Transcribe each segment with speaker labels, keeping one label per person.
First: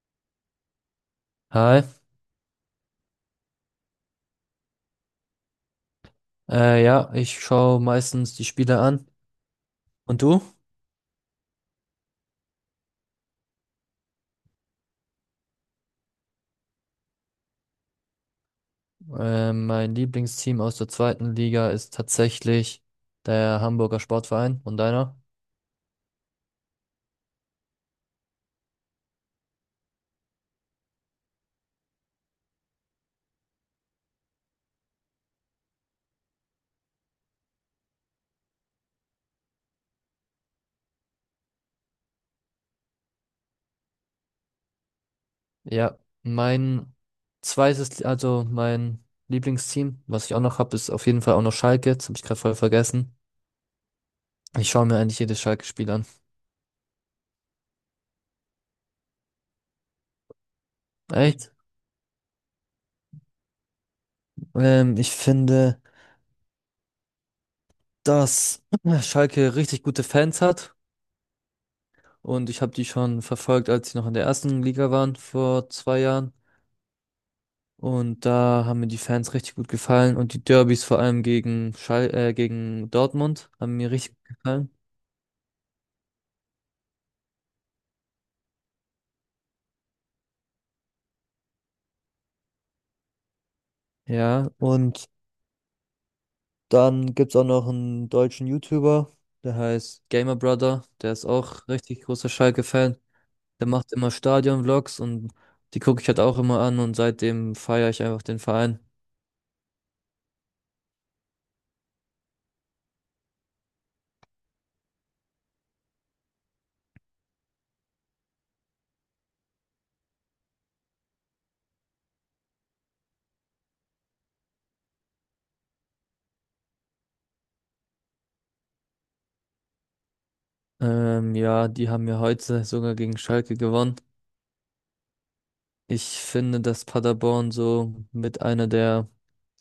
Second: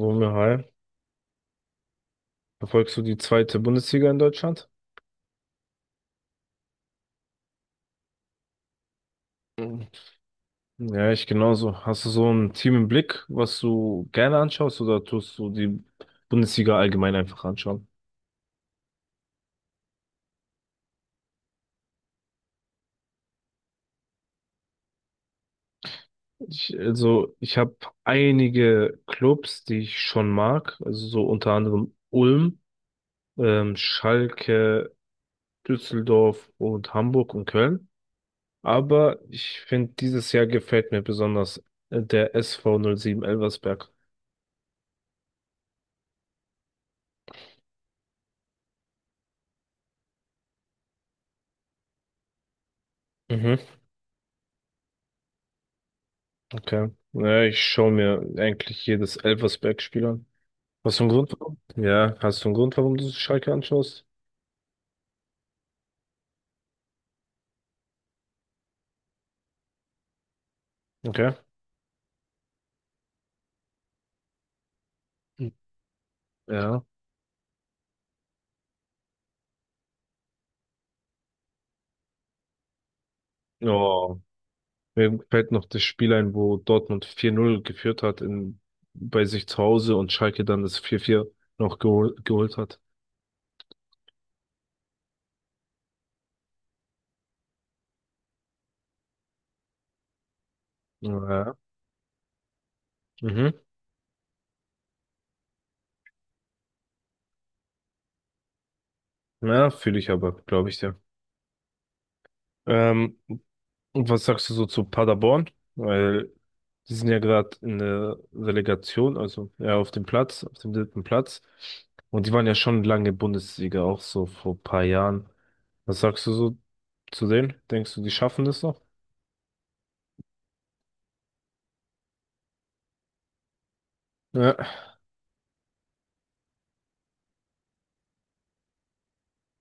Speaker 1: Romeo, hi.
Speaker 2: Hi,
Speaker 1: Verfolgst du die zweite Bundesliga in Deutschland?
Speaker 2: ja, ich schaue meistens die Spiele an.
Speaker 1: Mhm.
Speaker 2: Und du?
Speaker 1: Ja, ich genauso. Hast du so ein Team im Blick, was du gerne anschaust oder tust du die Bundesliga allgemein einfach anschauen?
Speaker 2: Mein Lieblingsteam aus der zweiten Liga ist tatsächlich der Hamburger Sportverein. Und deiner?
Speaker 1: Also, ich habe einige Clubs, die ich schon mag, also so unter anderem Ulm, Schalke, Düsseldorf und Hamburg und Köln. Aber ich finde, dieses Jahr gefällt mir besonders der SV 07 Elversberg.
Speaker 2: Ja, mein zweites, also mein Lieblingsteam, was ich auch noch habe, ist auf jeden Fall auch noch Schalke. Das habe ich gerade voll vergessen.
Speaker 1: Mhm.
Speaker 2: Ich schaue mir eigentlich jedes Schalke-Spiel an.
Speaker 1: Okay. Naja, ich schaue mir eigentlich jedes Elversberg-Spiel an. Hast du einen Grund,
Speaker 2: Echt?
Speaker 1: warum? Ja, hast du einen Grund, warum du Schalke anschaust?
Speaker 2: Ich finde, dass Schalke richtig gute Fans hat.
Speaker 1: Okay.
Speaker 2: Und ich habe die schon verfolgt, als sie noch in der ersten Liga waren vor 2 Jahren.
Speaker 1: Ja.
Speaker 2: Und da haben mir die Fans richtig gut gefallen und die Derbys vor allem gegen Schal gegen Dortmund haben mir richtig
Speaker 1: Oh,
Speaker 2: gut gefallen.
Speaker 1: mir fällt noch das Spiel ein, wo Dortmund 4-0 geführt hat bei sich zu Hause und Schalke dann das 4-4 noch geholt hat.
Speaker 2: Ja, und dann gibt's auch noch einen deutschen YouTuber, der heißt Gamer Brother, der ist
Speaker 1: Ja.
Speaker 2: auch richtig großer Schalke-Fan.
Speaker 1: Mhm.
Speaker 2: Der macht immer Stadion-Vlogs und die gucke ich halt auch immer an und seitdem feiere ich einfach den Verein.
Speaker 1: Ja, fühle ich aber, glaube ich dir. Ähm, Und was sagst du so zu Paderborn? Weil die sind ja gerade in der Relegation, also ja auf dem dritten Platz. Und die waren ja schon lange Bundesliga, auch so vor ein paar Jahren. Was sagst du so zu denen? Denkst du, die schaffen das noch?
Speaker 2: Ja, die haben ja heute sogar gegen Schalke gewonnen.
Speaker 1: Ja,
Speaker 2: Ich finde, dass Paderborn so mit einer der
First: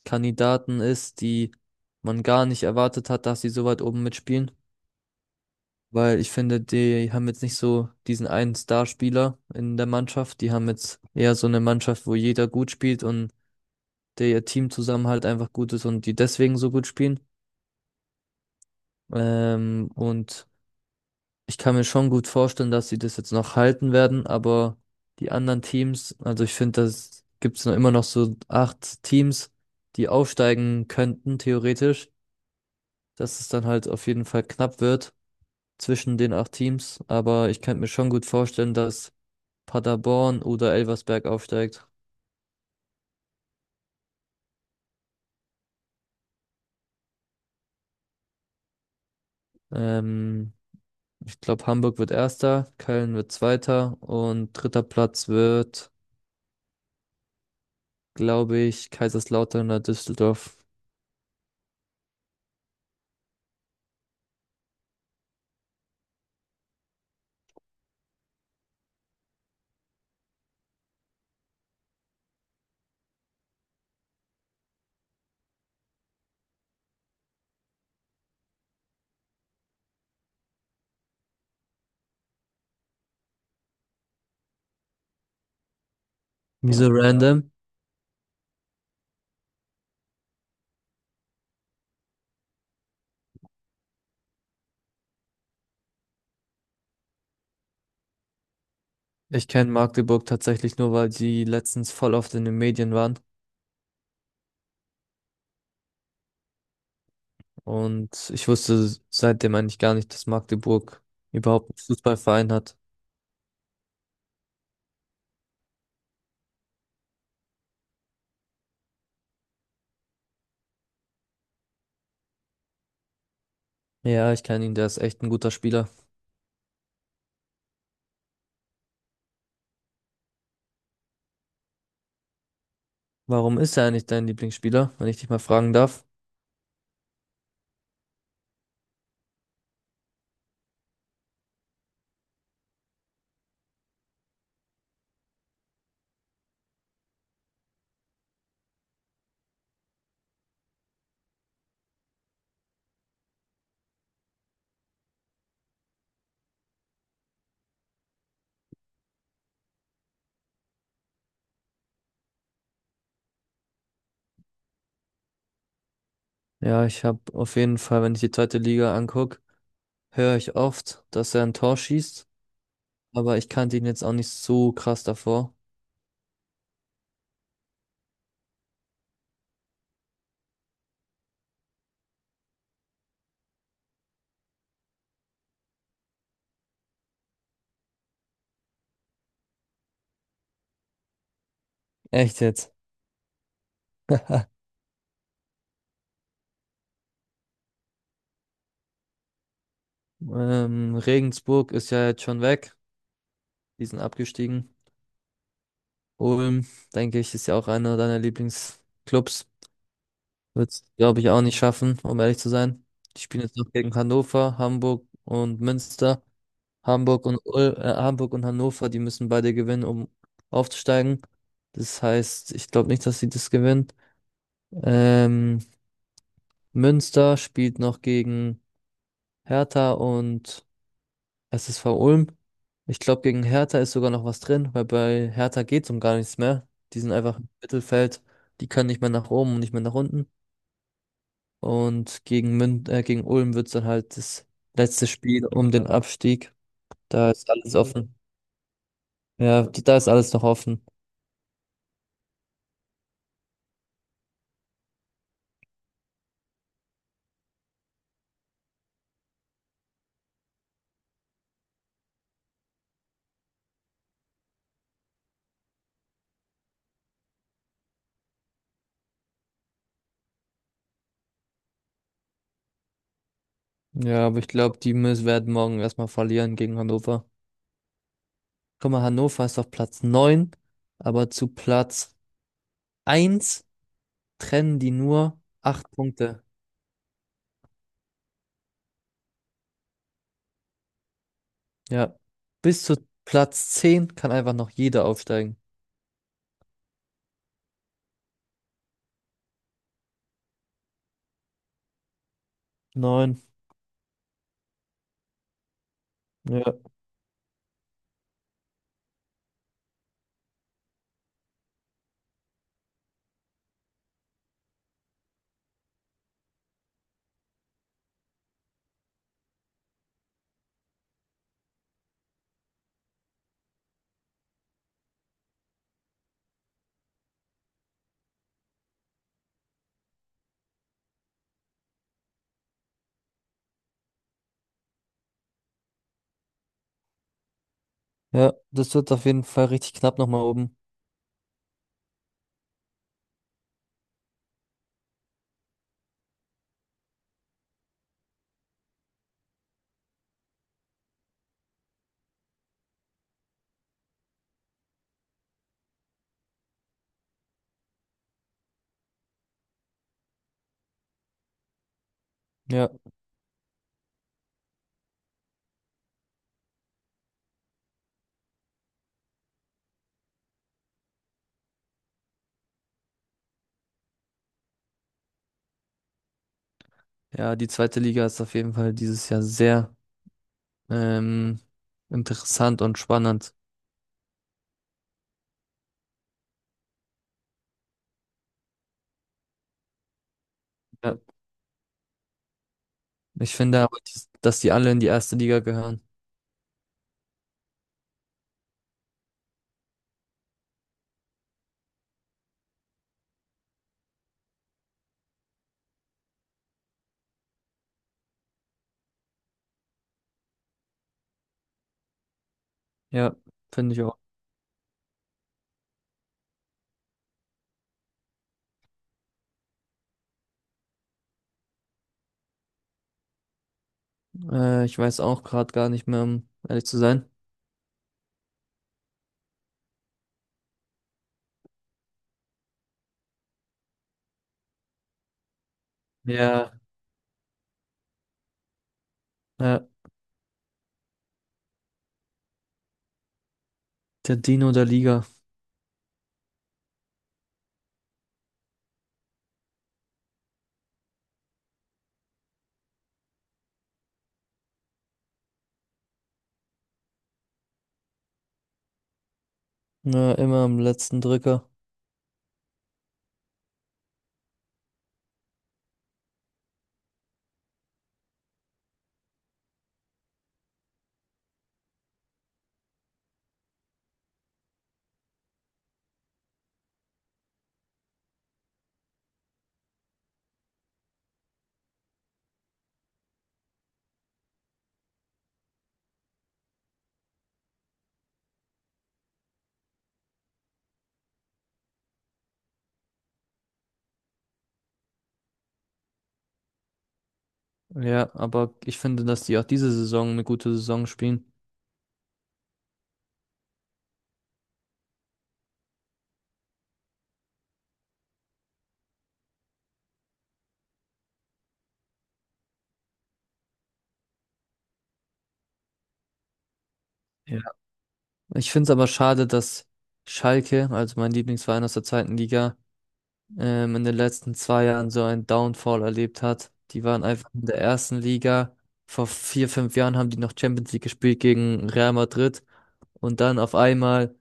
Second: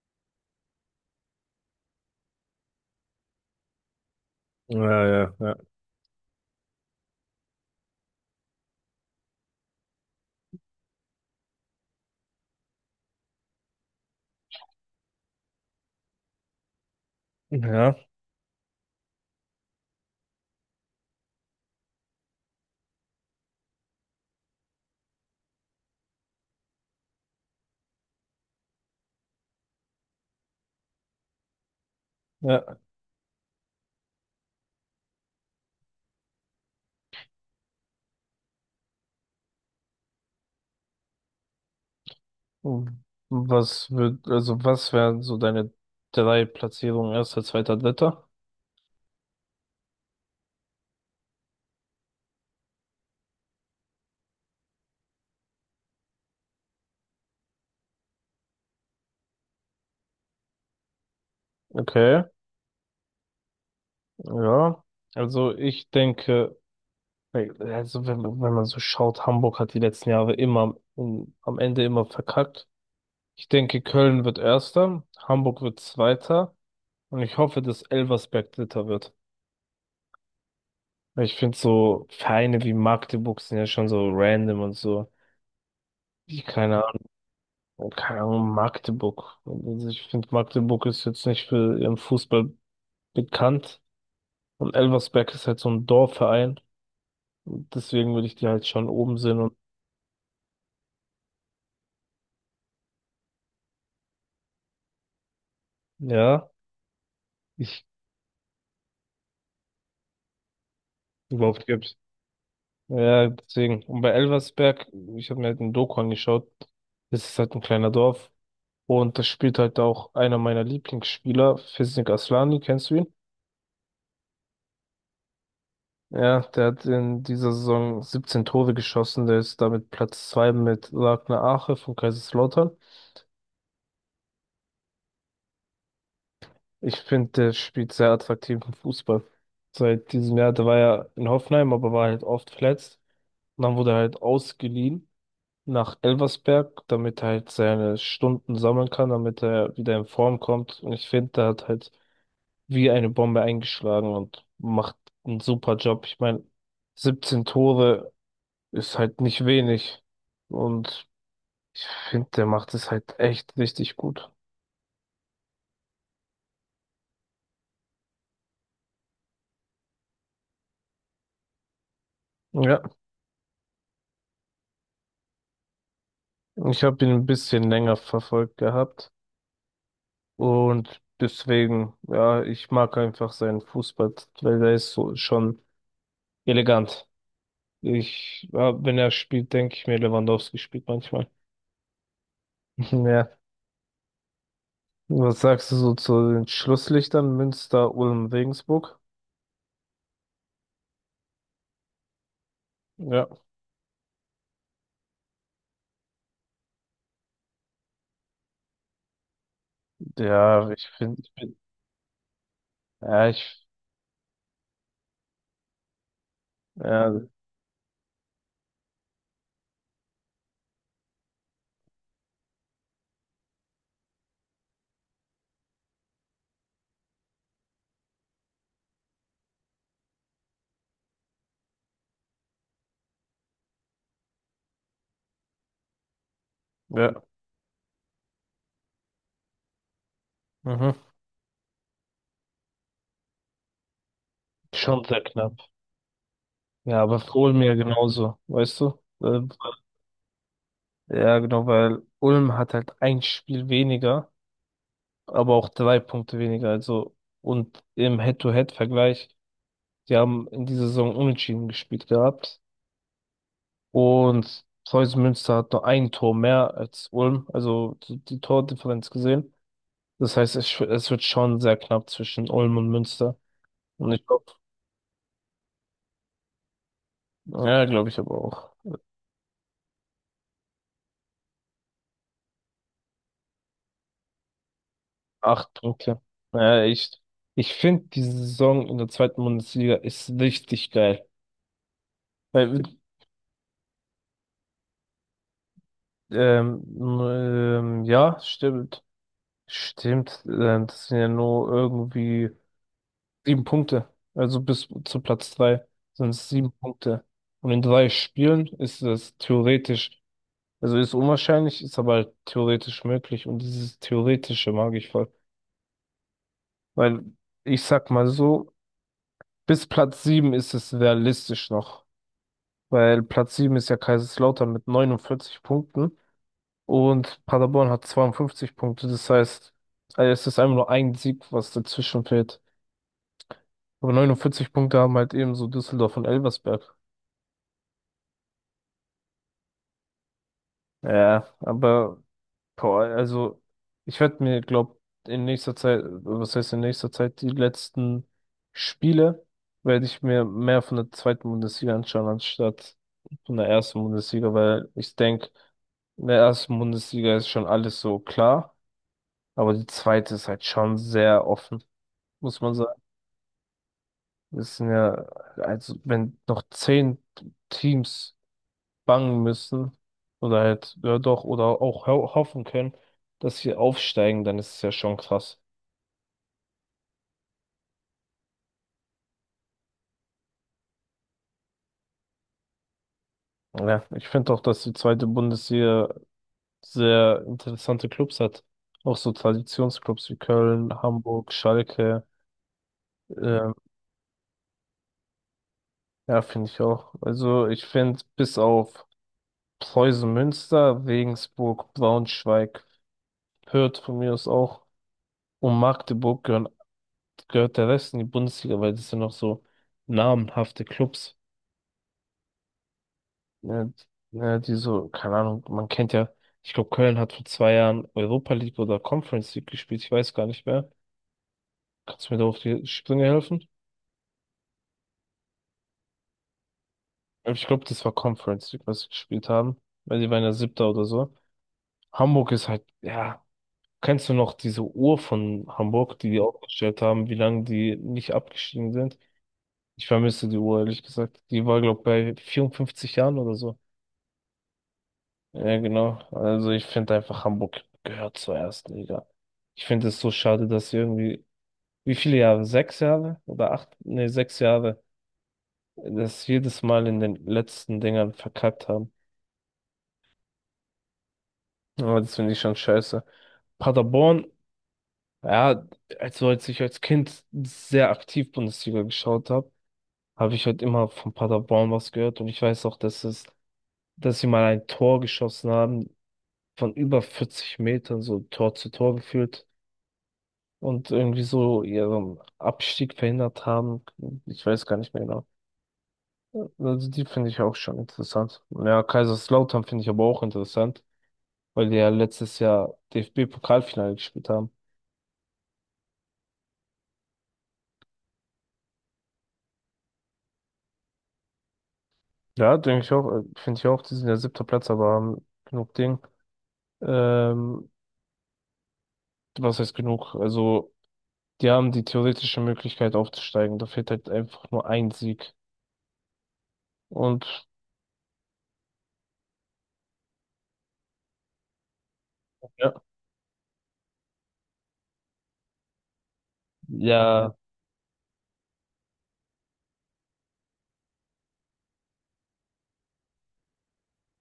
Speaker 2: Kandidaten ist, die man gar nicht erwartet hat, dass sie so weit oben mitspielen.
Speaker 1: ja, ja, ja.
Speaker 2: Weil ich finde, die haben jetzt nicht so diesen einen Starspieler in der Mannschaft. Die haben jetzt eher so eine Mannschaft, wo jeder gut spielt und der Teamzusammenhalt einfach gut ist und die deswegen so gut spielen.
Speaker 1: Ja,
Speaker 2: Und ich kann mir schon gut vorstellen, dass sie das jetzt noch halten werden, aber die anderen Teams, also ich finde, das gibt's noch immer noch so acht Teams, die aufsteigen könnten, theoretisch.
Speaker 1: ja.
Speaker 2: Dass es dann halt auf jeden Fall knapp wird zwischen den acht Teams. Aber ich könnte mir schon gut vorstellen, dass Paderborn oder Elversberg aufsteigt.
Speaker 1: Also, was wären so deine drei Platzierungen, erster, zweiter, dritter?
Speaker 2: Ähm, Ich glaube, Hamburg wird Erster, Köln wird Zweiter und dritter Platz wird, glaube ich, Kaiserslautern oder Düsseldorf.
Speaker 1: Okay, ja. Also ich denke, also wenn man so schaut, Hamburg hat die letzten Jahre immer am Ende immer verkackt. Ich denke, Köln wird Erster, Hamburg wird Zweiter und ich hoffe, dass Elversberg Dritter wird. Weil ich finde, so Vereine wie Magdeburg sind ja schon so random und so. Ich Keine
Speaker 2: Wieso, ja, random?
Speaker 1: Ahnung, keine Ahnung, Magdeburg. Also ich finde, Magdeburg ist jetzt nicht für ihren Fußball bekannt und Elversberg ist halt so ein Dorfverein. Und deswegen würde ich die halt schon oben sehen
Speaker 2: Ich
Speaker 1: und
Speaker 2: kenne Magdeburg tatsächlich nur, weil sie letztens voll oft in den Medien waren.
Speaker 1: ja, ich
Speaker 2: Und ich wusste seitdem eigentlich gar nicht, dass Magdeburg
Speaker 1: überhaupt
Speaker 2: überhaupt einen
Speaker 1: gibt.
Speaker 2: Fußballverein hat.
Speaker 1: Ja, deswegen. Und bei Elversberg, ich habe mir halt ein Doku angeschaut, das ist halt ein kleiner Dorf. Und das spielt halt auch einer meiner Lieblingsspieler, Fisnik Aslani, kennst du ihn?
Speaker 2: Ja, ich kenne ihn, der ist echt ein guter Spieler.
Speaker 1: Ja, der hat in dieser Saison 17 Tore geschossen, der ist damit Platz 2 mit Ragnar Ache von Kaiserslautern.
Speaker 2: Warum ist er eigentlich dein Lieblingsspieler, wenn ich dich mal fragen darf?
Speaker 1: Ich finde, der spielt sehr attraktiven Fußball. Seit diesem Jahr, der war ja in Hoffenheim, aber war halt oft verletzt. Und dann wurde er halt ausgeliehen nach Elversberg, damit er halt seine Stunden sammeln kann, damit er wieder in Form kommt. Und ich finde, der hat halt wie eine Bombe eingeschlagen und macht einen super Job. Ich meine, 17 Tore ist halt nicht wenig. Und ich finde, der macht es halt echt richtig gut.
Speaker 2: Ja, ich habe auf jeden Fall, wenn ich die zweite Liga anguck, höre ich oft, dass er ein Tor schießt,
Speaker 1: Ja,
Speaker 2: aber ich kannte ihn jetzt auch nicht so krass davor.
Speaker 1: ich habe ihn ein bisschen länger verfolgt gehabt. Und deswegen, ja, ich mag einfach seinen Fußball, weil der ist so schon elegant. Ja, wenn er spielt, denke ich mir, Lewandowski spielt manchmal.
Speaker 2: Echt jetzt?
Speaker 1: Ja. Was sagst du so zu den Schlusslichtern Münster, Ulm, Regensburg?
Speaker 2: Regensburg ist ja jetzt schon weg,
Speaker 1: Ja.
Speaker 2: die sind abgestiegen. Ulm, denke ich, ist ja auch einer deiner Lieblingsclubs.
Speaker 1: Ja,
Speaker 2: Wird's,
Speaker 1: ich
Speaker 2: glaube
Speaker 1: finde,
Speaker 2: ich,
Speaker 1: ich
Speaker 2: auch
Speaker 1: bin,
Speaker 2: nicht schaffen, um ehrlich zu sein. Die
Speaker 1: ja,
Speaker 2: spielen jetzt
Speaker 1: ich,
Speaker 2: noch gegen Hannover, Hamburg und Münster.
Speaker 1: ja,
Speaker 2: Hamburg und Hannover, die müssen beide gewinnen, um aufzusteigen. Das heißt, ich glaube nicht, dass sie das gewinnen. Ähm, Münster spielt noch gegen Hertha und SSV Ulm. Ich glaube, gegen Hertha ist sogar noch was drin, weil bei Hertha geht es um gar nichts mehr. Die sind
Speaker 1: ja,
Speaker 2: einfach im Mittelfeld, die können nicht mehr nach oben und nicht mehr nach unten.
Speaker 1: mhm.
Speaker 2: Und gegen Mün gegen Ulm wird es dann halt das
Speaker 1: Schon
Speaker 2: letzte
Speaker 1: sehr
Speaker 2: Spiel
Speaker 1: knapp.
Speaker 2: um den Abstieg.
Speaker 1: Ja, aber
Speaker 2: Da
Speaker 1: für
Speaker 2: ist
Speaker 1: Ulm
Speaker 2: alles
Speaker 1: ja
Speaker 2: offen.
Speaker 1: genauso, weißt du?
Speaker 2: Ja, da ist alles noch offen.
Speaker 1: Ja, genau, weil Ulm hat halt ein Spiel weniger, aber auch drei Punkte weniger. Also, und im Head-to-Head-Vergleich, die haben in dieser Saison unentschieden gespielt gehabt. Und Preußen Münster hat nur ein Tor mehr als Ulm, also die Tordifferenz gesehen. Das heißt, es wird schon sehr knapp zwischen Ulm und Münster. Und ich
Speaker 2: Ja, aber
Speaker 1: glaube,
Speaker 2: ich glaube, die müssen werden morgen erstmal verlieren gegen Hannover.
Speaker 1: ja, glaube ich aber auch.
Speaker 2: Guck mal, Hannover ist auf Platz neun, aber zu Platz eins trennen die nur
Speaker 1: Acht
Speaker 2: 8
Speaker 1: Punkte.
Speaker 2: Punkte.
Speaker 1: Naja, ich finde, diese Saison in der zweiten Bundesliga ist richtig geil.
Speaker 2: Ja.
Speaker 1: Weil,
Speaker 2: Bis zu Platz 10 kann einfach noch jeder aufsteigen.
Speaker 1: ähm, ja, stimmt. Stimmt. Das sind ja nur irgendwie
Speaker 2: Neun.
Speaker 1: sieben Punkte. Also bis zu Platz drei sind es sieben
Speaker 2: Ja.
Speaker 1: Punkte. Und in drei Spielen ist das theoretisch, also ist unwahrscheinlich, ist aber halt theoretisch möglich. Und dieses Theoretische mag ich voll. Weil ich sag mal so, bis Platz 7 ist es realistisch noch, weil Platz 7 ist ja Kaiserslautern mit 49 Punkten und Paderborn hat 52 Punkte. Das heißt, es ist einfach nur ein Sieg, was dazwischen fehlt. Aber 49 Punkte haben halt ebenso Düsseldorf und Elversberg.
Speaker 2: Ja, das wird auf jeden Fall richtig knapp nochmal oben.
Speaker 1: Ja, aber boah, also ich werde mir, glaube in nächster Zeit, was heißt in nächster Zeit, die letzten Spiele werde ich mir mehr von der zweiten Bundesliga anschauen, anstatt von der ersten Bundesliga, weil ich denke, in der ersten Bundesliga ist schon alles so klar, aber die zweite ist halt schon sehr offen, muss man
Speaker 2: Ja.
Speaker 1: sagen. Es sind ja, also wenn noch zehn Teams bangen müssen oder halt, ja doch, oder auch ho hoffen können, dass sie aufsteigen, dann ist es ja schon krass.
Speaker 2: Ja, die zweite Liga ist auf jeden Fall dieses Jahr sehr ähm, interessant und spannend.
Speaker 1: Ja, ich finde auch, dass die zweite Bundesliga sehr interessante Clubs hat. Auch so Traditionsclubs wie Köln,
Speaker 2: Ja.
Speaker 1: Hamburg, Schalke.
Speaker 2: Ich
Speaker 1: Ähm,
Speaker 2: finde aber, dass die alle in die erste Liga gehören.
Speaker 1: ja, finde ich auch. Also ich finde, bis auf Preußen Münster, Regensburg, Braunschweig, Fürth von mir aus auch und Magdeburg gehören, gehört der Rest in die Bundesliga, weil das sind noch so namenhafte Clubs.
Speaker 2: Ja,
Speaker 1: Ja,
Speaker 2: finde ich auch.
Speaker 1: ja, die so, keine Ahnung, man kennt ja, ich glaube, Köln hat vor 2 Jahren Europa League oder Conference League gespielt, ich weiß gar nicht mehr. Kannst du mir da auf die Sprünge helfen?
Speaker 2: Ich weiß auch gerade gar nicht mehr, um ehrlich zu sein.
Speaker 1: Aber ich glaube, das war Conference League, was sie gespielt haben, weil die waren ja Siebter oder so. Hamburg ist halt, ja, kennst du noch diese Uhr von Hamburg, die die
Speaker 2: Ja,
Speaker 1: aufgestellt haben, wie lange die nicht abgestiegen sind?
Speaker 2: ja,
Speaker 1: Ich vermisse die Uhr, ehrlich gesagt. Die war, glaube ich, bei 54 Jahren oder so.
Speaker 2: der Dino der Liga.
Speaker 1: Ja, genau. Also ich finde einfach, Hamburg gehört zur ersten Liga. Ich finde es so schade, dass sie irgendwie, wie viele Jahre? Sechs Jahre oder acht? Nee, sechs Jahre, das jedes Mal in den letzten Dingern verkackt haben.
Speaker 2: Ja, immer am letzten Drücker.
Speaker 1: Aber das finde ich schon scheiße. Paderborn, ja, also als ich als Kind sehr aktiv Bundesliga geschaut habe, habe ich halt immer von Paderborn was gehört und ich weiß auch, dass sie mal ein Tor geschossen haben von über 40 Metern, so Tor zu Tor geführt. Und irgendwie so ihren Abstieg verhindert haben. Ich weiß gar nicht mehr genau. Also die finde ich auch schon interessant. Ja, Kaiserslautern finde ich aber auch interessant, weil die ja letztes Jahr DFB-Pokalfinale gespielt haben.
Speaker 2: Ja, aber ich finde, dass die auch diese Saison eine gute Saison spielen.
Speaker 1: Ja, denke ich auch, finde ich auch, die sind ja siebter Platz, aber haben genug Ding. Ähm, Was heißt genug? Also, die haben die theoretische Möglichkeit aufzusteigen. Da fehlt halt einfach nur ein Sieg. Und
Speaker 2: Ja. Ich finde es aber schade, dass Schalke, also mein Lieblingsverein aus der zweiten Liga,
Speaker 1: ja,
Speaker 2: in den letzten 2 Jahren so einen Downfall erlebt hat. Die waren einfach
Speaker 1: ja,
Speaker 2: in der ersten Liga. Vor 4, 5 Jahren haben die noch Champions League gespielt gegen Real Madrid. Und dann auf einmal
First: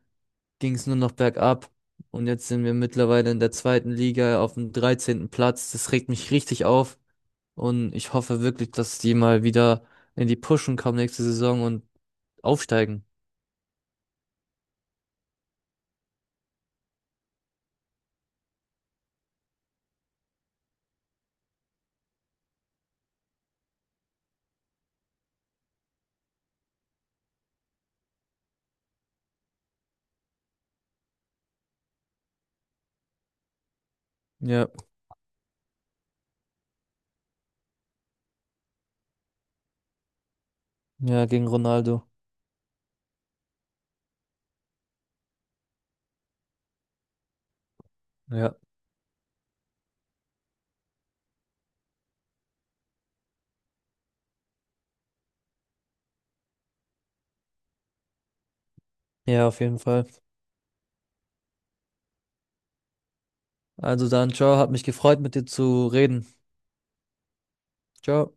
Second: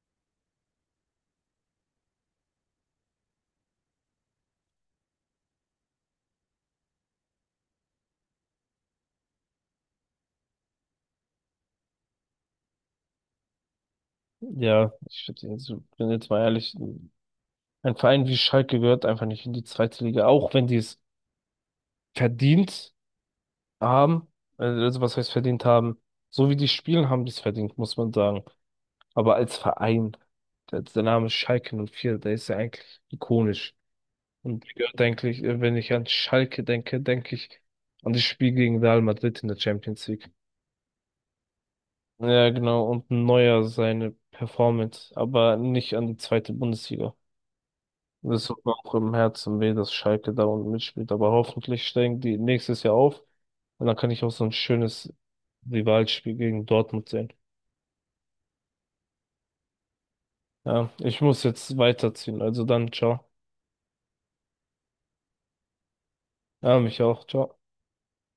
Speaker 2: ging es nur noch bergab. Und jetzt sind wir mittlerweile in der zweiten Liga auf dem 13. Platz. Das regt mich richtig auf. Und ich hoffe wirklich, dass die mal wieder in die Pushen kommen nächste Saison und aufsteigen.
Speaker 1: ja, bin jetzt mal ehrlich, ein Verein wie Schalke gehört einfach nicht in die zweite Liga, auch wenn die es verdient haben. Also was heißt verdient haben? So wie die spielen, haben die es verdient, muss man sagen. Aber als Verein, der Name Schalke 04, der ist ja eigentlich ikonisch. Und
Speaker 2: Ja,
Speaker 1: ich gehört eigentlich, wenn ich an Schalke denke, denke ich an das Spiel gegen Real Madrid in der Champions League.
Speaker 2: ja, gegen Ronaldo.
Speaker 1: Ja, genau, und Neuer seine Performance, aber nicht an die zweite Bundesliga. Das
Speaker 2: Ja.
Speaker 1: tut mir auch im Herzen weh, dass Schalke da unten mitspielt. Aber hoffentlich steigen die nächstes Jahr auf. Und dann kann ich auch so ein schönes Rivalspiel gegen Dortmund sehen.
Speaker 2: Ja, auf jeden Fall.
Speaker 1: Ja, ich muss jetzt weiterziehen. Also dann, ciao.
Speaker 2: Also dann, ciao, hat mich gefreut, mit dir zu reden.
Speaker 1: Ja, mich auch. Ciao.
Speaker 2: Ciao.